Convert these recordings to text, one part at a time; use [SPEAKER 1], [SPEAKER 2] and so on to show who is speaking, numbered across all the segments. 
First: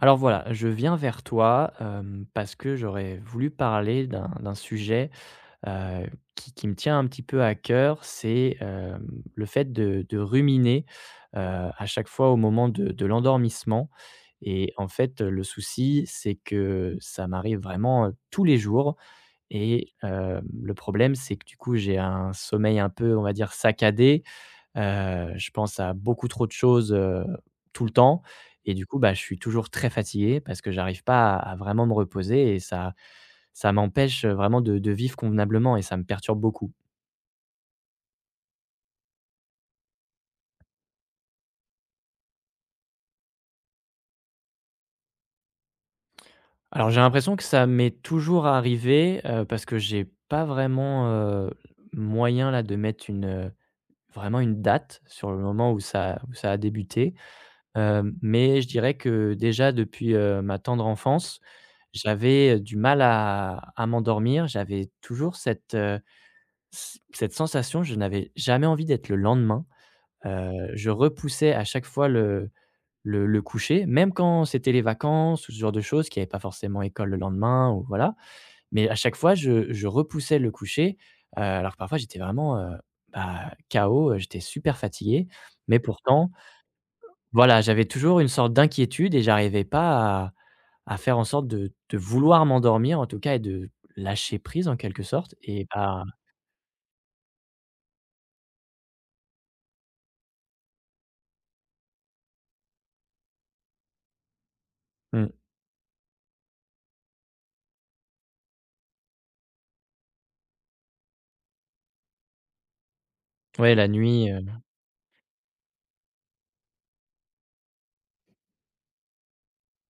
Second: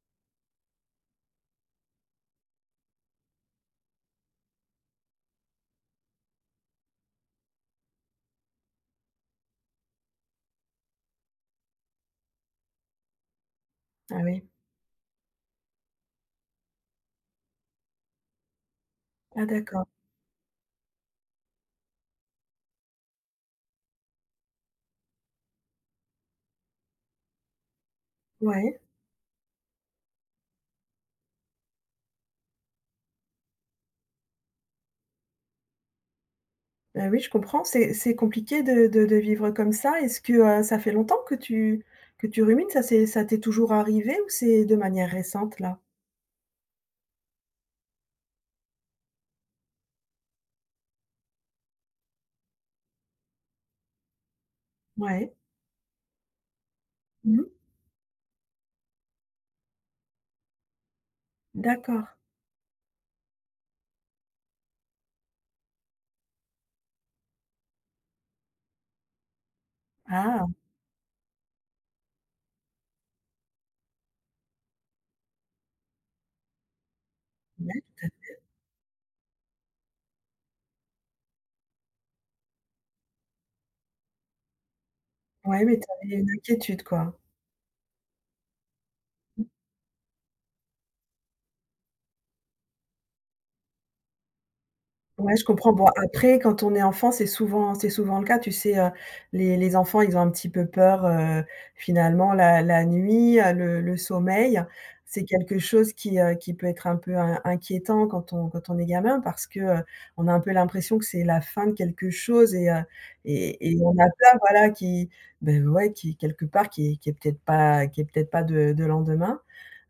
[SPEAKER 1] Alors voilà, je viens vers toi, parce que j'aurais voulu parler d'un sujet, heu, qui me tient un petit peu à cœur. C'est, le fait de ruminer, heu, à chaque fois au moment de l'endormissement
[SPEAKER 2] Ah oui.
[SPEAKER 1] et en fait, le souci, c'est que ça m'arrive vraiment, tous les jours.
[SPEAKER 2] Ah d'accord.
[SPEAKER 1] Et le problème, c'est que du coup, j'ai un sommeil un peu, on va dire, saccadé. Je pense à beaucoup trop de choses, tout le temps. Et
[SPEAKER 2] Ouais.
[SPEAKER 1] du coup, bah, je suis toujours très fatigué parce que j'arrive pas à vraiment me reposer, et ça m'empêche vraiment de vivre convenablement, et ça me perturbe beaucoup.
[SPEAKER 2] Bah, oui, je comprends. C'est compliqué de vivre comme ça. Est-ce que, ça fait longtemps que tu rumines? Ça t'est toujours arrivé ou c'est de manière récente là?
[SPEAKER 1] Alors, j'ai l'impression que ça m'est toujours arrivé, parce que j'ai pas vraiment, moyen là de mettre une, vraiment une date sur
[SPEAKER 2] Ouais.
[SPEAKER 1] le moment où ça a débuté.
[SPEAKER 2] Mmh.
[SPEAKER 1] Mais je dirais que déjà depuis, ma tendre enfance,
[SPEAKER 2] D'accord.
[SPEAKER 1] j'avais, du mal à m'endormir. J'avais toujours cette, c cette sensation, je n'avais jamais envie d'être le lendemain.
[SPEAKER 2] Ah!
[SPEAKER 1] Je repoussais à chaque fois le coucher, même quand c'était les vacances ou ce genre de choses, qu'il y avait pas forcément école le lendemain,
[SPEAKER 2] Ouais,
[SPEAKER 1] ou
[SPEAKER 2] tu
[SPEAKER 1] voilà.
[SPEAKER 2] as
[SPEAKER 1] Mais à chaque fois, je repoussais le coucher, alors que parfois j'étais vraiment, bah, KO, j'étais super fatigué.
[SPEAKER 2] ouais, mais
[SPEAKER 1] Mais
[SPEAKER 2] tu avais une
[SPEAKER 1] pourtant,
[SPEAKER 2] inquiétude quoi.
[SPEAKER 1] voilà, j'avais toujours une sorte d'inquiétude et j'arrivais pas à faire en sorte de vouloir m'endormir, en tout cas, et de lâcher prise, en quelque
[SPEAKER 2] Ouais,
[SPEAKER 1] sorte,
[SPEAKER 2] je
[SPEAKER 1] et
[SPEAKER 2] comprends. Bon,
[SPEAKER 1] bah,
[SPEAKER 2] après, quand on est enfant, c'est souvent le cas. Tu sais, les enfants, ils ont un petit peu peur, finalement, la nuit, le sommeil. C'est
[SPEAKER 1] mmh,
[SPEAKER 2] quelque chose qui peut être un peu in inquiétant quand on est gamin parce que, on a un peu l'impression que c'est la fin de quelque chose et et
[SPEAKER 1] ouais,
[SPEAKER 2] et
[SPEAKER 1] la
[SPEAKER 2] on a
[SPEAKER 1] nuit,
[SPEAKER 2] peur, voilà, qui, ben ouais, qui quelque part, qui est peut-être pas qui est peut-être pas de lendemain.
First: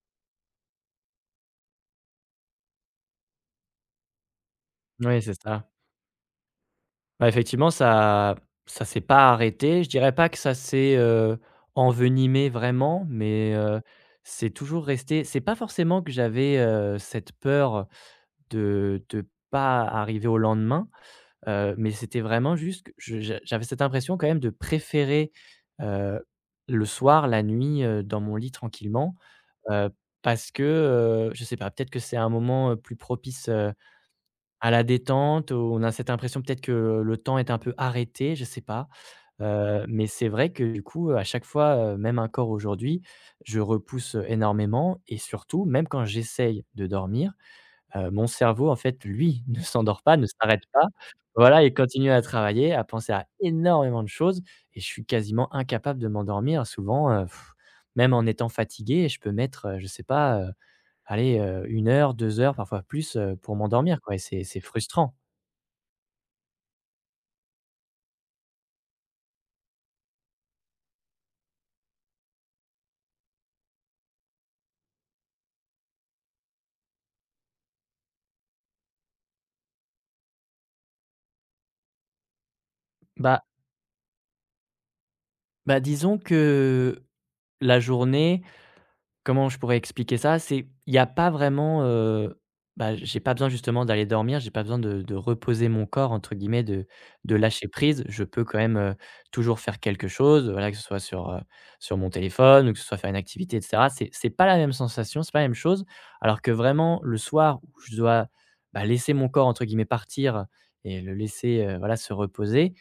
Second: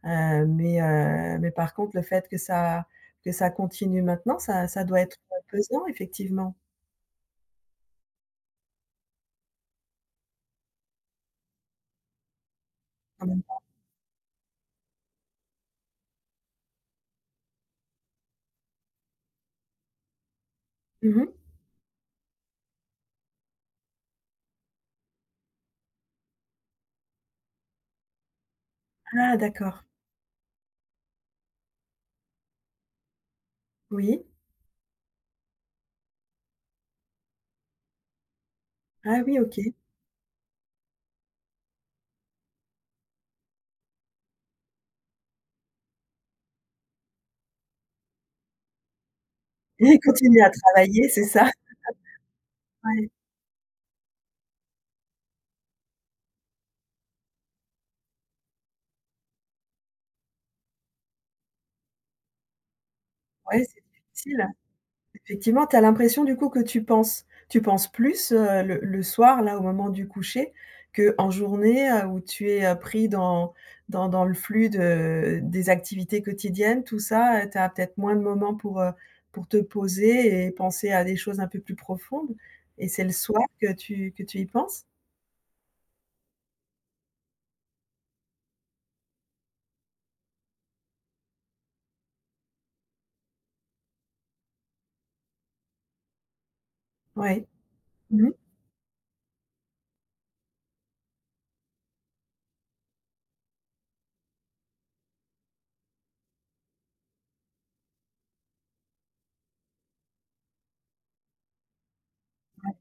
[SPEAKER 2] Mais par contre, le fait que ça continue maintenant, ça doit être,
[SPEAKER 1] ouais, c'est ça.
[SPEAKER 2] pesant effectivement,
[SPEAKER 1] Bah, effectivement, ça s'est pas arrêté. Je dirais pas que ça s'est, envenimé vraiment,
[SPEAKER 2] quand même.
[SPEAKER 1] mais c'est toujours resté. C'est pas forcément que j'avais, cette peur de pas arriver au lendemain.
[SPEAKER 2] Mmh.
[SPEAKER 1] Mais c'était vraiment juste que je j'a j'avais cette impression quand même de préférer, heu, le soir, la nuit, dans mon lit tranquillement,
[SPEAKER 2] Ah d'accord.
[SPEAKER 1] heu, parce que, je sais pas, peut-être que c'est un moment, plus propice,
[SPEAKER 2] Oui.
[SPEAKER 1] à la détente, où on a cette impression peut-être que le temps est un peu arrêté, je sais pas.
[SPEAKER 2] Ah oui, OK.
[SPEAKER 1] Mais c'est vrai que du coup, à chaque fois, même encore aujourd'hui, je repousse énormément, et surtout, même quand j'essaye de dormir, mon cerveau, en fait, lui, ne
[SPEAKER 2] Et
[SPEAKER 1] s'endort pas, ne
[SPEAKER 2] continuer à
[SPEAKER 1] s'arrête pas.
[SPEAKER 2] travailler, c'est ça?
[SPEAKER 1] Voilà, il continue à travailler, à
[SPEAKER 2] Ouais.
[SPEAKER 1] penser à énormément de choses, et je suis quasiment incapable de m'endormir souvent, même en étant fatigué. Je peux mettre, je sais pas, allez, 1 heure, 2 heures, parfois plus, pour
[SPEAKER 2] Ouais, c'est
[SPEAKER 1] m'endormir, quoi, et c'est
[SPEAKER 2] difficile.
[SPEAKER 1] c'est frustrant.
[SPEAKER 2] Effectivement, tu as l'impression du coup que tu penses plus, le soir là, au moment du coucher, qu'en journée, où tu es, pris dans le flux de des activités quotidiennes, tout ça, tu as peut-être moins de moments pour te poser et penser à des choses un peu plus profondes et c'est le
[SPEAKER 1] Bah
[SPEAKER 2] soir que tu y penses?
[SPEAKER 1] bah, disons que la journée, comment je pourrais expliquer ça? C'est, il y a pas vraiment, bah, j'ai pas besoin justement d'aller dormir, j'ai pas besoin de «reposer mon corps» entre guillemets, de
[SPEAKER 2] Ouais.
[SPEAKER 1] lâcher prise. Je
[SPEAKER 2] Mmh.
[SPEAKER 1] peux quand même, toujours faire quelque chose, voilà, que ce soit sur mon téléphone, ou que ce soit faire une activité, et cetera. C'est pas la même sensation, c'est pas la même chose, alors que vraiment le soir où je dois, bah, laisser mon corps entre guillemets «partir» et le laisser, voilà, se reposer,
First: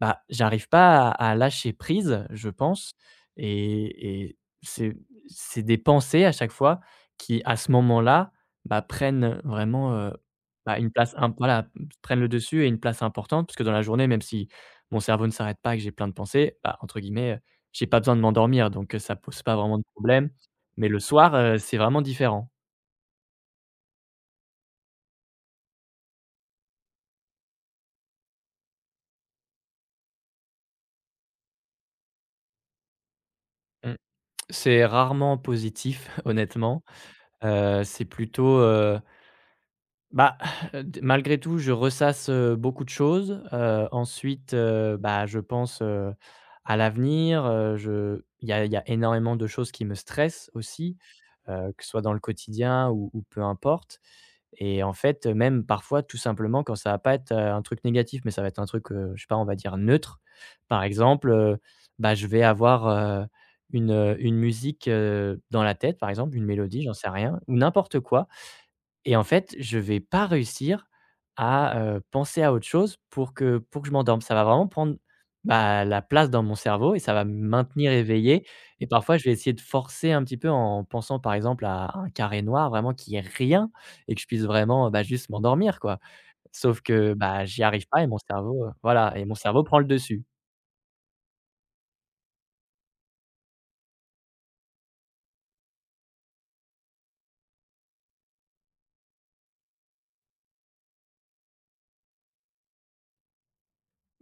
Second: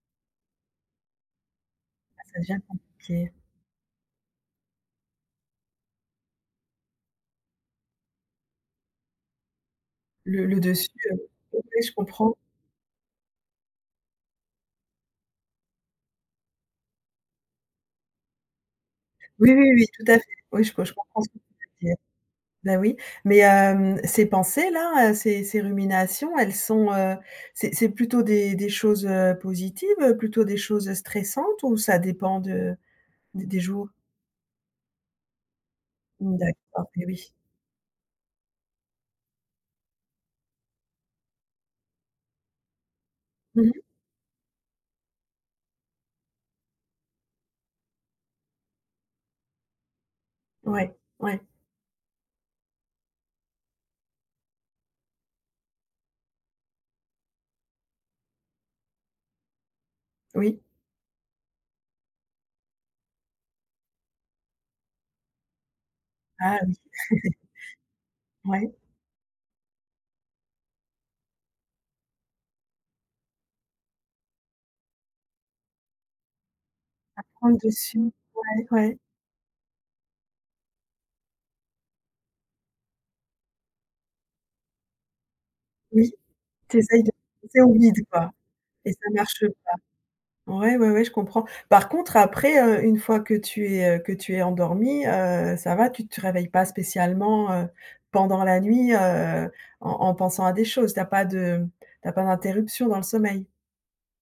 [SPEAKER 1] bah, j'arrive pas à lâcher
[SPEAKER 2] Ah,
[SPEAKER 1] prise,
[SPEAKER 2] ça
[SPEAKER 1] je
[SPEAKER 2] devient
[SPEAKER 1] pense.
[SPEAKER 2] compliqué.
[SPEAKER 1] Et c'est des pensées à chaque fois qui, à ce moment-là, bah, prennent vraiment,
[SPEAKER 2] Le le
[SPEAKER 1] bah,
[SPEAKER 2] dessus,
[SPEAKER 1] une place imp voilà,
[SPEAKER 2] oui, je
[SPEAKER 1] prennent le
[SPEAKER 2] comprends.
[SPEAKER 1] dessus et une place importante, parce que dans la journée, même si mon cerveau ne s'arrête pas et que j'ai plein de pensées, bah, entre guillemets, j'ai pas besoin de m'endormir, donc ça pose
[SPEAKER 2] Oui,
[SPEAKER 1] pas
[SPEAKER 2] oui,
[SPEAKER 1] vraiment de
[SPEAKER 2] oui, tout à fait.
[SPEAKER 1] problème.
[SPEAKER 2] Oui, je
[SPEAKER 1] Mais
[SPEAKER 2] je
[SPEAKER 1] le
[SPEAKER 2] comprends ce
[SPEAKER 1] soir,
[SPEAKER 2] que tu
[SPEAKER 1] c'est
[SPEAKER 2] veux dire.
[SPEAKER 1] vraiment différent.
[SPEAKER 2] Bah, oui, mais ces pensées-là, ces ruminations, elles sont, c'est plutôt des choses, positives, plutôt des choses stressantes ou ça dépend de d des jours?
[SPEAKER 1] Mmh. C'est rarement positif,
[SPEAKER 2] Mmh,
[SPEAKER 1] honnêtement,
[SPEAKER 2] d'accord, et oui.
[SPEAKER 1] c'est plutôt, Bah, d malgré tout, je ressasse, beaucoup de choses.
[SPEAKER 2] Mmh.
[SPEAKER 1] Ensuite, bah, je pense, à l'avenir, je il y a énormément de choses qui me stressent aussi,
[SPEAKER 2] Ouais, ouais,
[SPEAKER 1] que ce soit dans le quotidien ou peu importe. Et en fait, même parfois, tout simplement, quand ça va pas être, un truc négatif, mais ça va être un truc, je sais pas, on va dire neutre.
[SPEAKER 2] oui.
[SPEAKER 1] Par exemple, bah, je vais avoir, une musique, dans la tête, par exemple, une
[SPEAKER 2] Ah oui.
[SPEAKER 1] mélodie, j'en sais rien, ou n'importe quoi.
[SPEAKER 2] Ouais,
[SPEAKER 1] Et en fait, je vais pas réussir à, penser à autre chose pour que je m'endorme. Ça va vraiment prendre, bah, la place dans mon cerveau, et ça va me
[SPEAKER 2] prendre
[SPEAKER 1] maintenir
[SPEAKER 2] dessus.
[SPEAKER 1] éveillé.
[SPEAKER 2] Ouais,
[SPEAKER 1] Et
[SPEAKER 2] ouais.
[SPEAKER 1] parfois, je vais essayer de forcer un petit peu, en pensant, par exemple, à un carré noir vraiment, qui est rien, et que je puisse vraiment, bah, juste m'endormir, quoi.
[SPEAKER 2] Oui, tu
[SPEAKER 1] Sauf
[SPEAKER 2] de
[SPEAKER 1] que, bah,
[SPEAKER 2] passer
[SPEAKER 1] j'y
[SPEAKER 2] au
[SPEAKER 1] arrive pas,
[SPEAKER 2] vide,
[SPEAKER 1] et mon
[SPEAKER 2] quoi
[SPEAKER 1] cerveau,
[SPEAKER 2] et ça
[SPEAKER 1] voilà, et mon
[SPEAKER 2] marche.
[SPEAKER 1] cerveau prend le dessus.
[SPEAKER 2] Ouais, ouais, ouais, je comprends. Par contre, après, une fois que tu es endormie, ça va, tu te réveilles pas spécialement, pendant la nuit, en en pensant à des choses. Tu as pas d'interruption dans le sommeil?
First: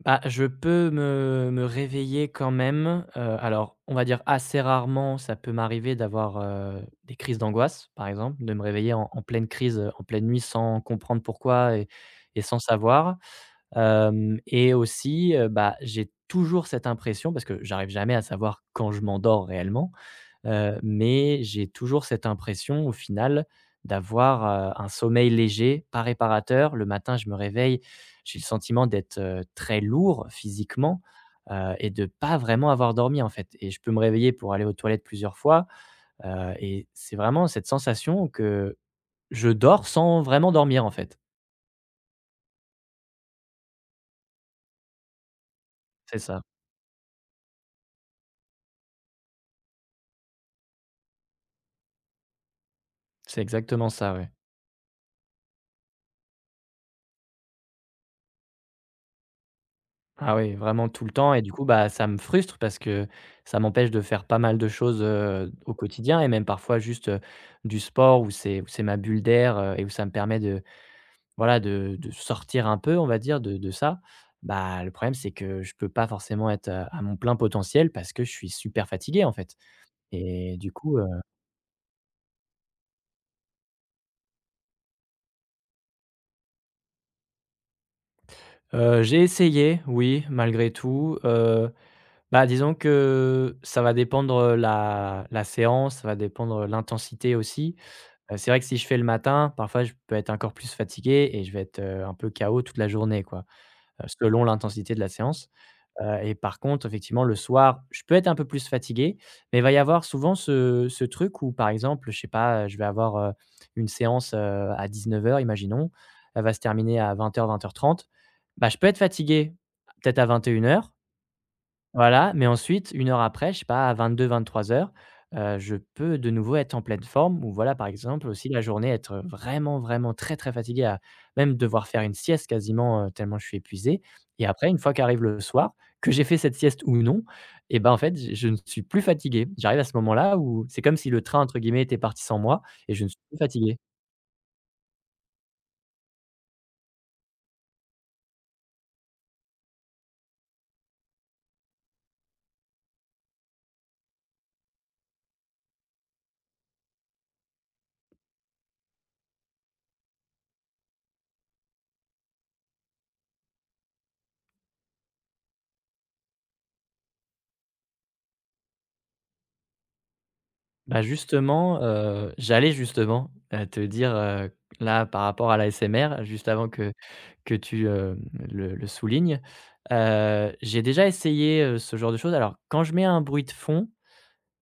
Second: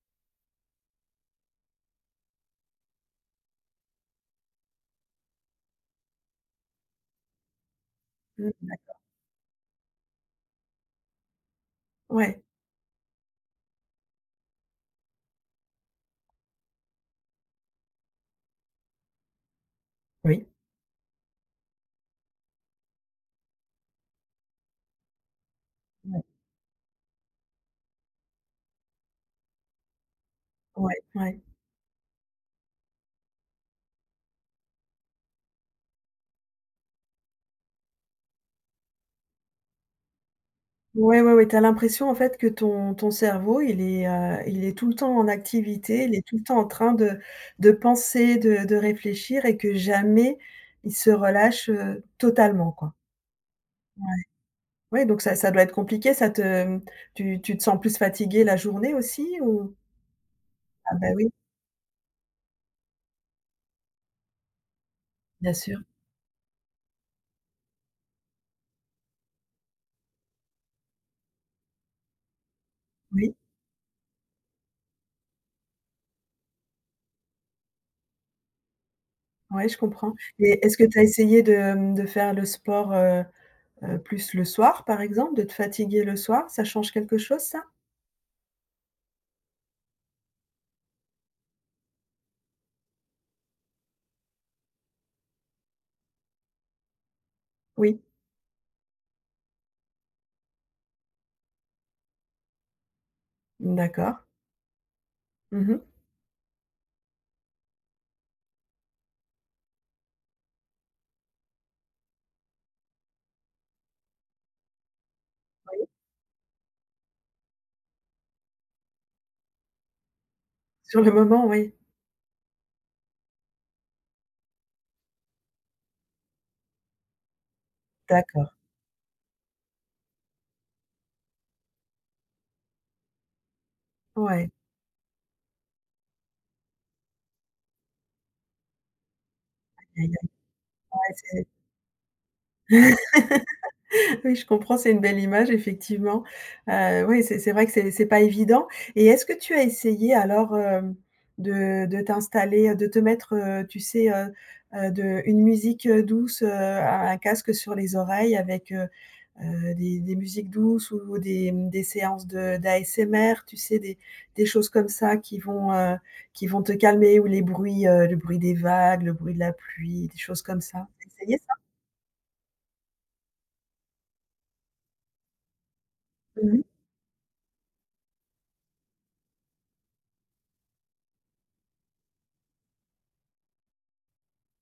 [SPEAKER 1] Bah, je peux me réveiller quand même, alors, on va dire assez rarement. Ça peut m'arriver d'avoir, des crises d'angoisse, par exemple,
[SPEAKER 2] Mmh,
[SPEAKER 1] de me réveiller
[SPEAKER 2] d'acc
[SPEAKER 1] en pleine crise, en pleine nuit, sans comprendre pourquoi, et
[SPEAKER 2] ouais.
[SPEAKER 1] sans savoir, hem et aussi, bah, j'ai toujours cette impression, parce que j'arrive jamais à savoir quand je m'endors réellement.
[SPEAKER 2] Oui.
[SPEAKER 1] Mais j'ai toujours cette impression au final d'avoir, un sommeil léger, pas
[SPEAKER 2] Ouais.
[SPEAKER 1] réparateur. Le matin, je me réveille, j'ai le sentiment d'être, très lourd
[SPEAKER 2] Ouais,
[SPEAKER 1] physiquement,
[SPEAKER 2] ouais.
[SPEAKER 1] et de pas vraiment avoir dormi, en fait. Et je peux me réveiller pour aller aux toilettes plusieurs fois, et c'est vraiment cette sensation que je dors sans vraiment dormir, en fait.
[SPEAKER 2] Ouais, ouais, ouais, tu as l'impression, en fait, que ton cerveau, il est tout le temps en activité, il
[SPEAKER 1] C'est
[SPEAKER 2] est tout
[SPEAKER 1] ça,
[SPEAKER 2] le temps en train de penser, de réfléchir et que jamais il se relâche, totalement, quoi.
[SPEAKER 1] c'est exactement
[SPEAKER 2] Ouais.
[SPEAKER 1] ça, ouais.
[SPEAKER 2] Ouais, donc ça doit être compliqué, ça te tu te sens plus fatigué la journée aussi ou?
[SPEAKER 1] Ah oui, vraiment
[SPEAKER 2] Ah
[SPEAKER 1] tout
[SPEAKER 2] bah
[SPEAKER 1] le
[SPEAKER 2] oui,
[SPEAKER 1] temps, et du coup, bah, ça me frustre, parce que ça m'empêche de faire pas mal de choses,
[SPEAKER 2] bien
[SPEAKER 1] au
[SPEAKER 2] sûr.
[SPEAKER 1] quotidien, et même parfois juste, du sport, où c'est ma bulle d'air, et où ça me permet de voilà, de sortir un peu, on va
[SPEAKER 2] Oui,
[SPEAKER 1] dire, de ça. Bah, le problème, c'est que je peux pas forcément être, à mon plein potentiel, parce que je suis super fatigué, en fait.
[SPEAKER 2] ouais, je comprends,
[SPEAKER 1] Et
[SPEAKER 2] et
[SPEAKER 1] du
[SPEAKER 2] est-ce que
[SPEAKER 1] coup,
[SPEAKER 2] tu as essayé de faire le sport, plus le soir, par exemple, de te fatiguer le soir? Ça change quelque chose ça?
[SPEAKER 1] j'ai essayé, oui, malgré tout, bah, disons que ça va dépendre, la séance, ça va dépendre, l'intensité aussi.
[SPEAKER 2] Oui,
[SPEAKER 1] C'est vrai que si je fais le matin, parfois je peux être encore plus fatigué, et je vais être, un peu KO toute la journée, quoi,
[SPEAKER 2] d'accord.
[SPEAKER 1] selon l'intensité de la séance.
[SPEAKER 2] Mmh.
[SPEAKER 1] Et par contre, effectivement, le soir, je peux être un peu plus fatigué, mais il va y avoir souvent ce truc où, par exemple, je sais pas, je vais avoir, une séance, à 19 heures, imaginons. Elle va se terminer à 20:00-20:30. Bah, je peux être fatigué peut-être à 21:00,
[SPEAKER 2] Sur le moment, oui.
[SPEAKER 1] voilà, mais ensuite 1 heure après, je sais pas, à 22-23:00, je peux de nouveau être en pleine forme. Ou voilà, par exemple, aussi,
[SPEAKER 2] D'accord.
[SPEAKER 1] la journée, être, vraiment, vraiment très, très fatigué, à même devoir faire une sieste quasiment, tellement je suis épuisé. Et
[SPEAKER 2] Ouais.
[SPEAKER 1] après, une fois qu'arrive le soir, que j'ai fait cette sieste ou non, et ben, en fait, je ne suis plus fatigué. J'arrive à ce
[SPEAKER 2] Aïe aïe
[SPEAKER 1] moment-là où c'est comme si le
[SPEAKER 2] aïe,
[SPEAKER 1] train,
[SPEAKER 2] ouais,
[SPEAKER 1] entre guillemets, était parti sans moi, et je ne
[SPEAKER 2] c'est
[SPEAKER 1] suis plus fatigué.
[SPEAKER 2] oui, je comprends, c'est une belle image effectivement. Oui, c'est vrai que c'est pas évident et est-ce que tu as essayé alors, de t'installer, de te mettre, tu sais, de une musique, douce, un casque sur les oreilles avec, des musiques douces ou des, des séances de d'ASMR, tu sais, des choses comme ça qui vont te calmer ou les bruits, le bruit des vagues, le bruit de la pluie, des choses comme ça.
[SPEAKER 1] Bah,
[SPEAKER 2] Tu essayé ça?
[SPEAKER 1] justement, j'allais justement, te dire, là, par rapport à la l'ASMR, juste
[SPEAKER 2] Mmh.
[SPEAKER 1] avant que tu, le soulignes. J'ai déjà essayé, ce genre de choses. Alors, quand je mets un bruit de fond,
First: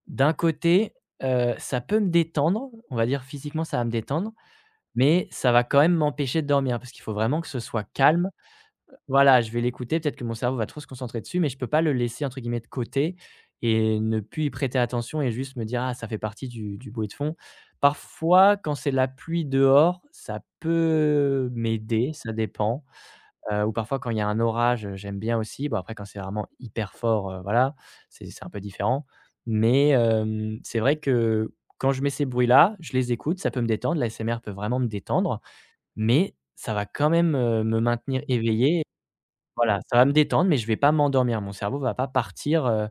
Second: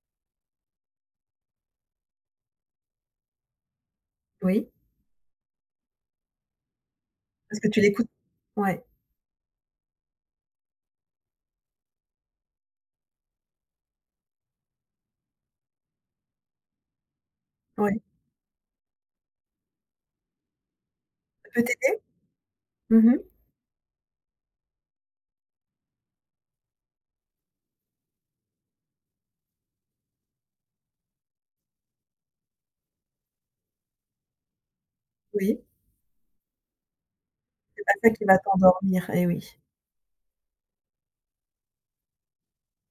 [SPEAKER 1] d'un côté, ça peut me détendre, on va dire physiquement ça va me détendre,
[SPEAKER 2] Oui.
[SPEAKER 1] mais ça va quand même m'empêcher de dormir, parce qu'il faut vraiment que ce
[SPEAKER 2] Parce que tu
[SPEAKER 1] soit
[SPEAKER 2] l'écoutes?
[SPEAKER 1] calme.
[SPEAKER 2] Ouais,
[SPEAKER 1] Voilà, je vais l'écouter, peut-être que mon cerveau va trop se concentrer dessus, mais je peux pas le laisser, entre guillemets, «de côté» et ne plus y prêter attention, et juste me dire: «Ah, ça fait partie du bruit de fond».
[SPEAKER 2] ouais.
[SPEAKER 1] Parfois, quand c'est la pluie dehors, ça peut
[SPEAKER 2] Peut t'aider?
[SPEAKER 1] m'aider, ça dépend,
[SPEAKER 2] Mmh mh.
[SPEAKER 1] ou parfois, quand il y a un orage, j'aime bien aussi. Bon, après, quand c'est vraiment hyper fort, voilà, c'est un peu différent. Mais c'est vrai que quand je mets ces bruits-là, je les écoute, ça peut me détendre. La l'ASMR peut vraiment me détendre,
[SPEAKER 2] Oui,
[SPEAKER 1] mais ça va quand même, me
[SPEAKER 2] c'est pas ça
[SPEAKER 1] maintenir
[SPEAKER 2] qui va
[SPEAKER 1] éveillé.
[SPEAKER 2] t'endormir, eh oui.
[SPEAKER 1] Voilà, ça va me détendre, mais je vais pas m'endormir. Mon cerveau va pas partir,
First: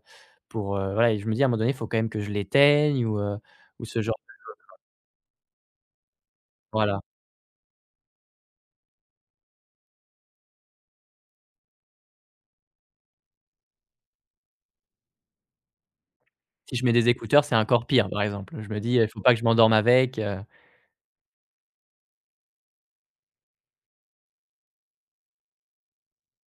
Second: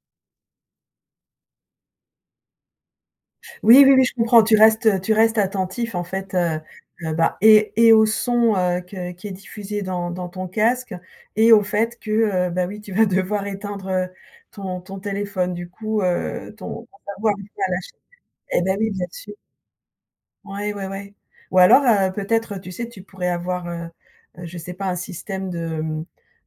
[SPEAKER 1] pour, voilà, et je me dis, à un moment donné, il faut quand même que je l'éteigne,
[SPEAKER 2] Oui,
[SPEAKER 1] ou
[SPEAKER 2] oui,
[SPEAKER 1] ce
[SPEAKER 2] oui, je
[SPEAKER 1] genre,
[SPEAKER 2] comprends, tu restes attentif en fait,
[SPEAKER 1] voilà.
[SPEAKER 2] bah et au son, que qui est diffusé dans dans ton casque et au fait que, bah oui, tu vas devoir éteindre, ton téléphone. Du coup,
[SPEAKER 1] Si je
[SPEAKER 2] ton
[SPEAKER 1] mets
[SPEAKER 2] ton
[SPEAKER 1] des
[SPEAKER 2] cerveau
[SPEAKER 1] écouteurs,
[SPEAKER 2] arrive
[SPEAKER 1] c'est
[SPEAKER 2] pas à
[SPEAKER 1] encore
[SPEAKER 2] lâcher.
[SPEAKER 1] pire, par exemple.
[SPEAKER 2] Eh
[SPEAKER 1] Je
[SPEAKER 2] bah
[SPEAKER 1] me
[SPEAKER 2] oui,
[SPEAKER 1] dis,
[SPEAKER 2] bien
[SPEAKER 1] il «Faut pas
[SPEAKER 2] sûr.
[SPEAKER 1] que je m'endorme avec».
[SPEAKER 2] Ouais, ouais, ouais. Ou alors, peut-être, tu sais, tu pourrais avoir, je sais pas, un système de,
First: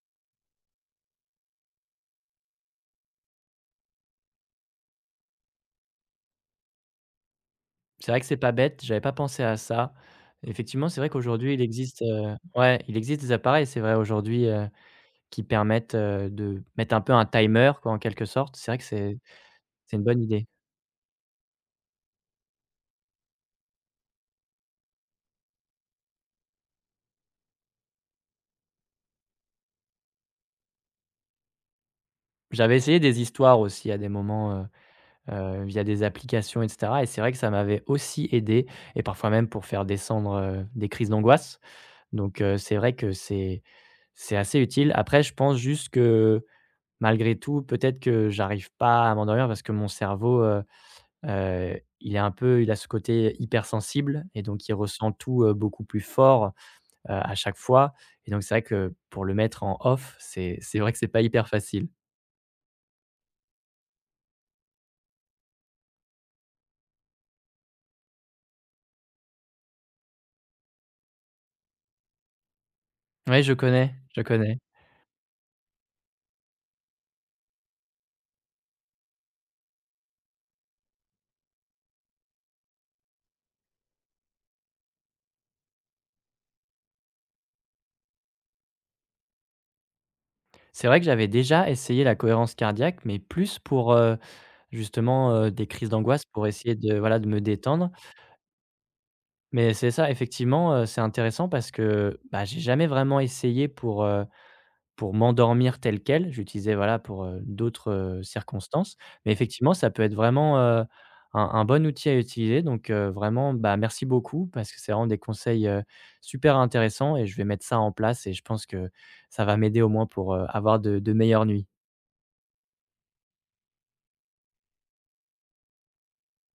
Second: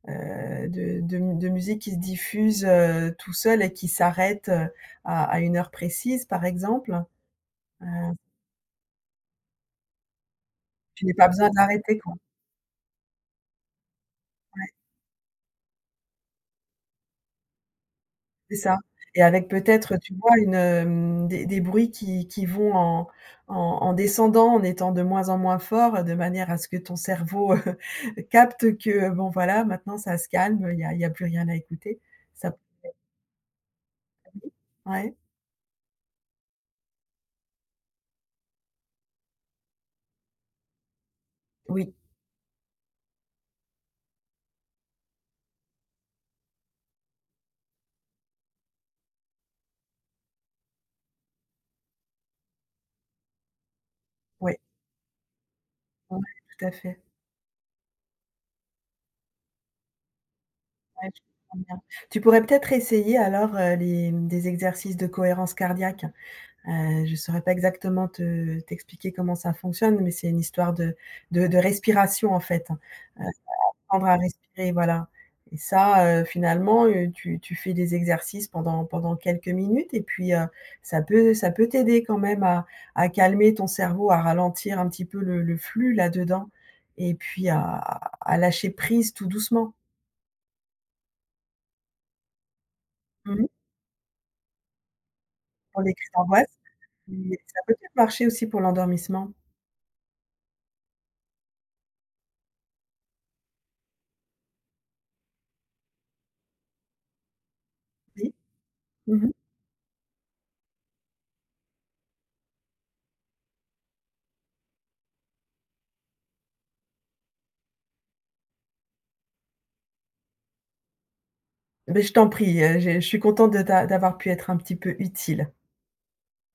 [SPEAKER 2] de mu de musique qui se diffuse, tout seul et qui s'arrête, à une heure précise, par exemple. Heu,
[SPEAKER 1] C'est vrai que c'est pas bête, j'avais pas pensé à ça. Effectivement, c'est
[SPEAKER 2] tu
[SPEAKER 1] vrai
[SPEAKER 2] n'as pas besoin
[SPEAKER 1] qu'aujourd'hui, il
[SPEAKER 2] d'arrêter
[SPEAKER 1] existe,
[SPEAKER 2] quoi.
[SPEAKER 1] ouais, il existe des appareils, c'est vrai aujourd'hui, qui permettent, de mettre un peu un timer, quoi, en quelque sorte.
[SPEAKER 2] C'est
[SPEAKER 1] C'est
[SPEAKER 2] ça.
[SPEAKER 1] vrai que c'est
[SPEAKER 2] Et avec
[SPEAKER 1] c'est
[SPEAKER 2] peut-être,
[SPEAKER 1] une
[SPEAKER 2] tu
[SPEAKER 1] bonne
[SPEAKER 2] vois,
[SPEAKER 1] idée.
[SPEAKER 2] une, des bruits qui vont en en descendant, en étant de moins en moins forts, de manière à ce que ton cerveau, capte que, bon, voilà, maintenant ça se calme, il y a plus rien à écouter. Ça.
[SPEAKER 1] J'avais essayé des histoires aussi à des
[SPEAKER 2] Mmh.
[SPEAKER 1] moments,
[SPEAKER 2] Ouais.
[SPEAKER 1] via des applications, et cetera, et c'est vrai que ça m'avait aussi aidé, et parfois même pour faire descendre, des crises d'angoisse.
[SPEAKER 2] Oui,
[SPEAKER 1] Donc c'est vrai que c'est assez utile. Après, je pense juste que, malgré tout, peut-être que j'arrive pas à m'endormir parce que mon cerveau, il est un peu il a ce côté hypersensible, et
[SPEAKER 2] oui,
[SPEAKER 1] donc il ressent tout, beaucoup plus
[SPEAKER 2] ouais,
[SPEAKER 1] fort,
[SPEAKER 2] tout à fait.
[SPEAKER 1] à chaque fois, et donc c'est vrai que pour le mettre en off, c'est vrai que c'est
[SPEAKER 2] Ouais, je
[SPEAKER 1] pas hyper
[SPEAKER 2] comprends bien.
[SPEAKER 1] facile.
[SPEAKER 2] Tu pourrais peut-être essayer alors, les des exercices de cohérence cardiaque. Je ne saurais pas exactement te t'expliquer comment ça fonctionne, mais c'est une histoire de de respiration en fait.
[SPEAKER 1] Ouais, je connais,
[SPEAKER 2] Apprendre à
[SPEAKER 1] je connais.
[SPEAKER 2] respirer, voilà et ça, finalement, tu fais des exercices pendant pendant quelques minutes et puis, ça peut t'aider quand même à calmer ton cerveau, à ralentir un petit peu le flux là-dedans et puis à lâcher prise tout doucement.
[SPEAKER 1] C'est vrai que j'avais déjà essayé la cohérence cardiaque, mais
[SPEAKER 2] Mmh mh.
[SPEAKER 1] plus pour, justement, des
[SPEAKER 2] Pour
[SPEAKER 1] crises
[SPEAKER 2] les crises
[SPEAKER 1] d'angoisse, pour
[SPEAKER 2] d'angoisse,
[SPEAKER 1] essayer de, voilà, de
[SPEAKER 2] mais
[SPEAKER 1] me
[SPEAKER 2] ça peut
[SPEAKER 1] détendre.
[SPEAKER 2] peut-être marcher aussi pour l'endormissement.
[SPEAKER 1] Mais c'est ça, effectivement, c'est intéressant, parce que, bah, j'ai jamais vraiment essayé pour, pour, m'endormir tel quel. J'utilisais, voilà, pour, d'autres,
[SPEAKER 2] Oui.
[SPEAKER 1] circonstances.
[SPEAKER 2] Mmh mh.
[SPEAKER 1] Mais effectivement, ça peut être vraiment, un bon outil à utiliser. Donc, vraiment, bah, merci beaucoup, parce que c'est vraiment des conseils, super intéressants, et je vais mettre ça en place, et je pense que ça va m'aider au moins pour, avoir de meilleures nuits.
[SPEAKER 2] Beh, je t'en prie, j'ai je suis contente de t'a d'avoir pu être un petit peu utile.